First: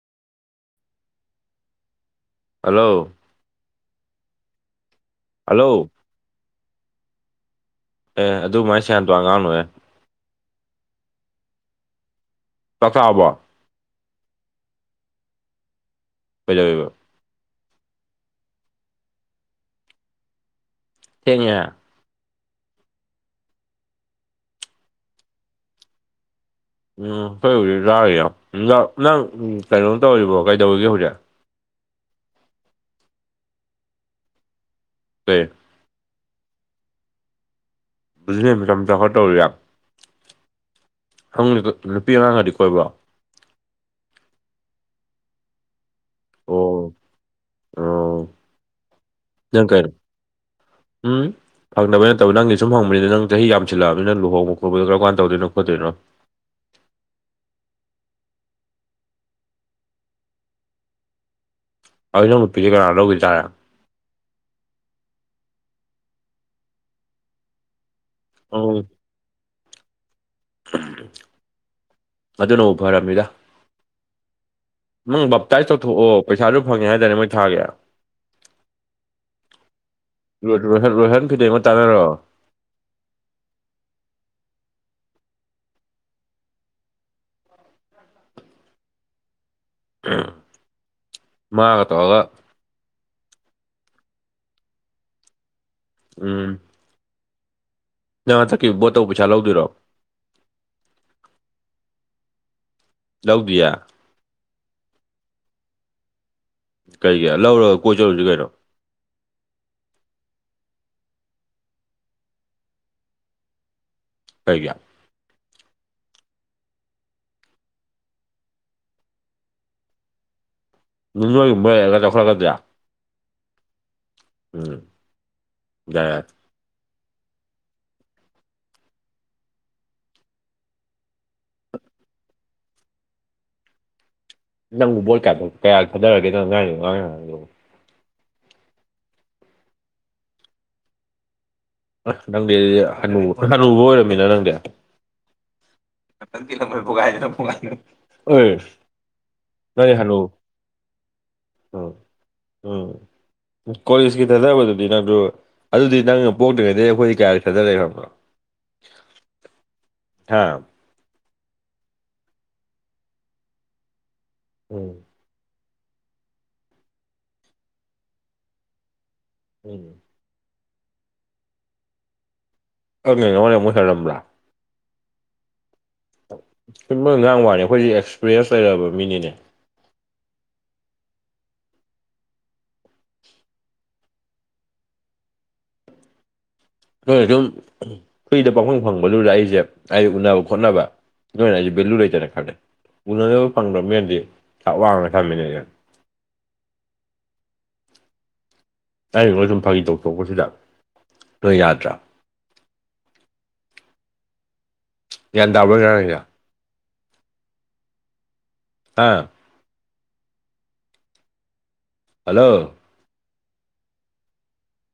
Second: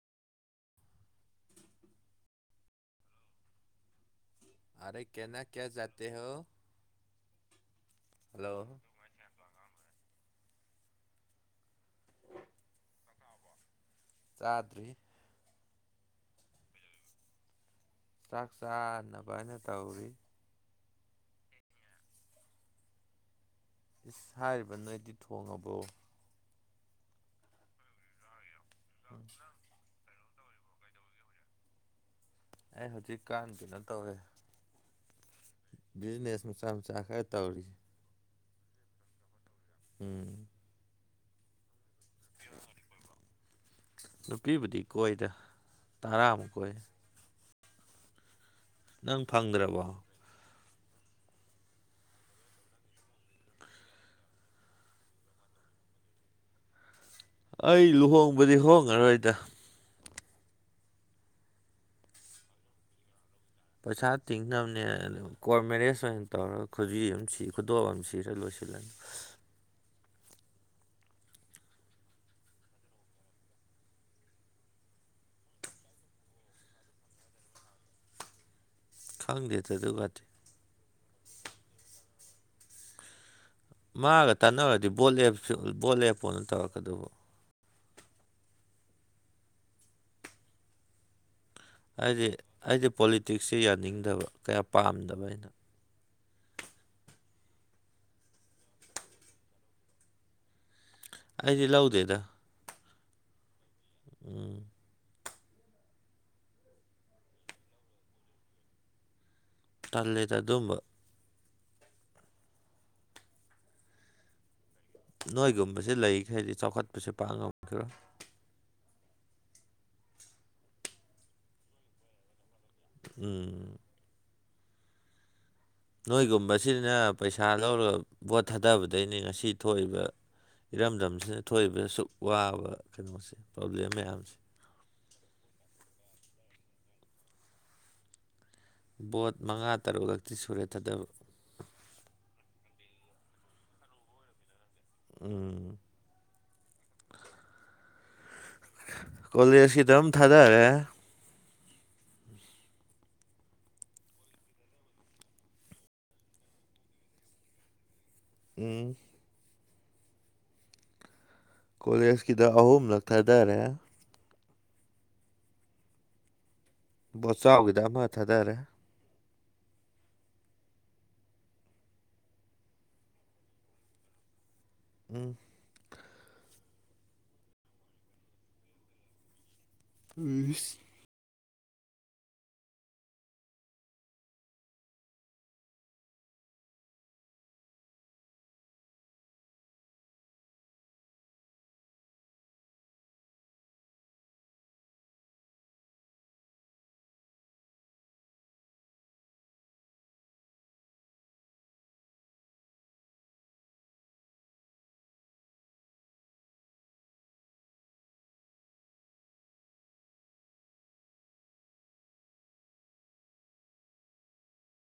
hello ꯑꯔꯦ ꯀꯦꯅꯥ ꯀ꯭ꯌꯥ ꯍꯜꯂꯣ ꯖꯥꯇꯦ ꯍꯣ ꯑꯦ ꯍꯜꯂꯣ ꯑꯗꯨꯃꯥꯏ ꯁꯦꯌꯥꯟ ꯇꯣꯔꯟ ꯉꯥꯡꯅꯨꯍꯦ ꯆꯥꯛ ꯆꯥꯔꯕꯣ ꯆꯥꯗ꯭ꯔꯤ ꯀꯩꯗꯧꯋꯤꯕ ꯆꯥꯛ ꯆꯥꯅꯕꯅ ꯇꯧꯔꯤ ꯊꯦꯡꯉꯦꯍꯦ ꯏꯁ ꯍꯥꯏꯔꯤꯕꯥ ꯅꯣꯢꯗꯤ ꯊꯣꯡꯉꯕꯣ ꯎꯝ ꯑꯈꯣꯏ ꯍꯧꯖꯤꯛ ꯆꯥꯔꯤꯌꯦ ꯅ ꯅꯪ ꯀꯩꯅꯣ ꯇꯧꯔꯤꯕꯣ ꯀꯩꯗꯧꯔꯤꯒꯦ ꯍꯧꯖꯤꯛ ꯑꯩ ꯍꯧꯖꯤꯛ ꯀꯥꯟ ꯀꯩꯅꯣ ꯇꯧꯋꯦ ꯀꯩ ꯕꯤꯖꯤꯅꯦꯁ ꯃꯆꯥ ꯃꯆꯥ ꯈ꯭ꯔ ꯇꯧꯔꯤ ꯕꯤꯖꯤꯅꯦꯁ ꯃꯆꯥ ꯃꯆꯥ ꯈꯔ ꯇꯧꯔꯤꯌꯦ ꯎꯝ [unintelligible] ꯅꯨꯄꯤ ꯑꯉꯥꯡꯒꯗꯤ ꯀꯣꯏꯕ꯭ꯔꯣ ꯅꯨꯄꯤꯕꯨꯗꯤ ꯀꯣꯏꯗ ꯇꯔꯥꯃꯨꯛ ꯀꯣꯏ ꯑꯣ ꯑꯣ ꯅꯪ ꯐꯪꯗ꯭ꯔꯕꯣ ꯎꯝ ꯐꯪꯗꯕꯩ ꯅꯠꯇꯕ ꯅꯪꯒꯤ ꯁꯨꯝ ꯍꯪꯕꯅꯤꯗ ꯅꯪ ꯆꯍꯤ ꯌꯥꯝꯁꯤꯜꯂꯑꯕꯅꯤꯅ ꯂꯨꯍꯣꯡꯕ ꯈꯣꯠꯄꯗꯣ ꯀꯔꯝ ꯀꯥꯟ ꯇꯧꯗꯣꯏꯅꯣ ꯈꯣꯠꯇꯣꯏꯅꯣ ꯑꯩ ꯂꯨꯍꯣꯡꯕꯗꯤ ꯍꯣꯡꯉꯔꯣꯏꯗ ꯑꯗꯨꯗꯤ ꯅꯪ ꯅꯨꯄꯤꯗꯤ ꯀꯅꯥ ꯂꯧꯒꯤ ꯇꯥꯔꯦ ꯄꯩꯁꯥ ꯇꯤꯡꯅꯝꯅꯦ ꯀꯣꯔꯠ ꯃꯦꯔꯦꯖ ꯑꯣꯏꯅ ꯇꯧꯔꯒ ꯈꯨꯖꯤ ꯑꯝ ꯁꯤ ꯈꯨꯗꯣꯞ ꯑꯝ ꯁꯤ ꯇ ꯂꯣꯏꯁꯜ ꯎꯝ ꯂꯅꯤ ꯑꯗꯨꯅꯕꯨ ꯐꯔꯝꯃꯤꯗ ꯅꯪ ꯕꯞꯇꯥꯏꯁ ꯇꯧꯊꯣꯛꯑꯣ ꯄꯩꯁꯥꯖꯨ ꯐꯪꯉꯦ ꯍꯥꯏꯗꯥꯢꯅꯦ ꯃꯣꯏ ꯊꯥꯒꯤ ꯈꯪꯗꯦꯗ ꯑꯗꯨꯒꯗꯤ ꯔꯣ ꯔꯣ ꯍꯦꯟ ꯔꯣꯍꯦꯟ ꯐꯤꯗꯦꯝꯒ ꯇꯥꯟꯅꯔꯣ ꯃꯥꯒ ꯇꯥꯟꯅꯔꯨꯗꯤ ꯕꯣꯠ ꯂꯦꯞꯁꯨ ꯕꯣꯠ ꯂꯦꯞꯄꯣꯅ ꯇꯧꯔꯛꯀꯗꯧꯕ ꯍꯨꯝ ꯍꯥꯏꯗꯤ ꯑꯩꯗꯤ ꯄꯣꯂꯤꯇꯤꯛꯁꯁꯦ ꯌꯥꯅꯤꯡꯗꯕ ꯀꯌꯥ ꯄꯥꯝꯗꯕ ꯑꯩꯅ ꯎꯝ ꯅꯪ ꯍꯟꯇꯛꯈꯤ ꯕꯣꯠꯇꯧꯕ ꯄꯩꯁꯥ ꯂꯧꯗꯣꯏꯔꯣ ꯑꯩꯗꯤ ꯂꯧꯗꯦꯗ ꯂꯧꯗꯤꯌꯦ ꯎꯝ ꯀꯩꯒꯤ ꯂꯧꯔꯒ ꯀꯣꯏ ꯆꯠꯂꯨꯖꯤ ꯀꯩꯅꯣ ꯇꯜꯂꯦꯗ ꯑꯗꯨꯝꯕ ꯀꯩꯒꯤ ꯅꯣꯢꯒꯨꯝꯕꯁꯦ ꯂꯩꯔꯤꯈꯩꯗꯤ ꯆꯥꯎꯈꯠꯄꯁꯨ ꯄꯥꯛ ꯉꯝꯈꯤꯔꯣꯢ ꯅꯣꯢꯒꯨꯝꯕ ꯂꯩꯔꯒ ꯆꯥꯎꯈꯠꯂꯛꯀꯗꯣꯢꯔꯥ ꯎꯝ ꯎꯝ ꯌꯥꯏ ꯅꯣꯢꯒꯨꯝꯕꯁꯤꯅ ꯄꯩꯁꯥ ꯂꯧꯔꯒ ꯚꯣꯠ ꯊꯥꯗꯕꯗꯩꯅꯤ ꯉꯁꯤ ꯊꯣꯛꯏꯕ ꯏꯔꯝꯗꯝꯁꯤꯅ ꯊꯣꯛꯏꯕ ꯁꯨꯛ ꯋꯥꯕ ꯀꯩꯅꯣꯁꯦ ꯄ꯭ꯔꯣꯕ꯭ꯂꯦꯝ ꯃꯌꯥꯝꯁꯦ ꯅꯪꯕꯨ ꯕꯣꯠ ꯀ꯭ꯌꯥ ꯀ꯭ꯌꯥꯔꯛ ꯊꯥꯗꯔꯒꯦ ꯅꯪꯅ ꯉꯥꯡ ꯉꯤꯕ ꯋꯥ [unintelligible] ꯕꯣꯠ ꯃꯉꯥ ꯇꯔꯨꯛꯂꯛꯇꯤ ꯁꯨꯔꯦ ꯊꯥꯗꯕ ꯑꯁ ꯅꯪꯗꯤ ꯍꯅꯨ ꯍꯅꯨꯕ ꯑꯣꯢꯔꯝꯃꯦꯅ ꯅꯪꯗꯤ ꯎꯝ [unintelligible] ꯅꯪꯗꯤ ꯀꯣꯂꯦꯖꯀꯤꯗꯝ ꯍꯅꯨ ꯊꯥꯗꯔꯦ ꯎꯝ ꯎꯝ ꯀꯣꯂꯦꯖꯀꯤ ꯊꯥꯗꯕꯗꯨꯗꯤ ꯅꯪꯗꯨ ꯑꯗꯨꯗꯤ ꯅꯪꯅ ꯄꯣꯛꯇ꯭ꯔꯤꯉꯩꯗꯒꯤ ꯑꯩꯈꯣꯢꯗꯤ ꯀꯌꯥꯔꯛ ꯊꯥꯗꯔꯛꯑꯦ ꯈꯪꯕ꯭ꯔ ꯎꯝ ꯍꯥꯥ ꯀꯣꯂꯦꯖꯀꯤꯗ ꯑꯍꯨꯝꯂꯛ ꯊꯥꯗꯔꯦ ꯎꯝ ꯕꯣꯠꯆꯥꯎꯒꯤꯗ ꯑꯃ ꯊꯥꯗꯔꯦ ꯎꯝ [unintelligible] ꯎꯝ [unintelligible] ꯉꯥꯡꯕ ꯋꯥꯅꯤ ꯑꯩꯈꯣꯏꯖꯦ ꯑꯦꯛꯁꯄꯤꯔꯤꯌꯦꯟꯁ ꯂꯩꯔꯕ ꯃꯤꯅꯤꯅꯦ ꯑꯁ ꯅꯣꯢ ꯑꯗꯨꯝ ꯐ꯭ꯔꯤꯗ ꯄꯪꯐꯪ ꯐꯪꯕꯗꯨꯖ ꯑꯩꯖꯦ ꯍꯥꯢꯗꯤꯠꯎꯅꯕ ꯈꯣꯠꯅꯕ ꯂꯣꯢꯅ ꯑꯩꯁꯦ ꯚꯦꯂꯨ ꯂꯩꯇꯅꯦ ꯈꯜꯂꯦ ꯎꯅꯅꯕ ꯐꯪꯗ꯭ꯔꯕꯃꯤꯅꯗꯤ ꯊꯥꯛ ꯋꯥꯡꯅ ꯊꯝꯃꯤꯅꯦ ꯑꯩꯖꯦ [unintelligible] ꯐꯥꯒꯤ ꯇꯧꯊꯣꯛꯄꯁꯤꯗ ꯅꯣꯢ ꯌꯥꯗ꯭ꯔꯥ ꯒ꯭ꯌꯥꯟ ꯇꯥꯕ꯭ꯔꯣ ꯑꯩꯅ ꯉꯥꯡꯉꯤꯌꯦ ꯍꯥꯥ ꯍꯜꯂꯣ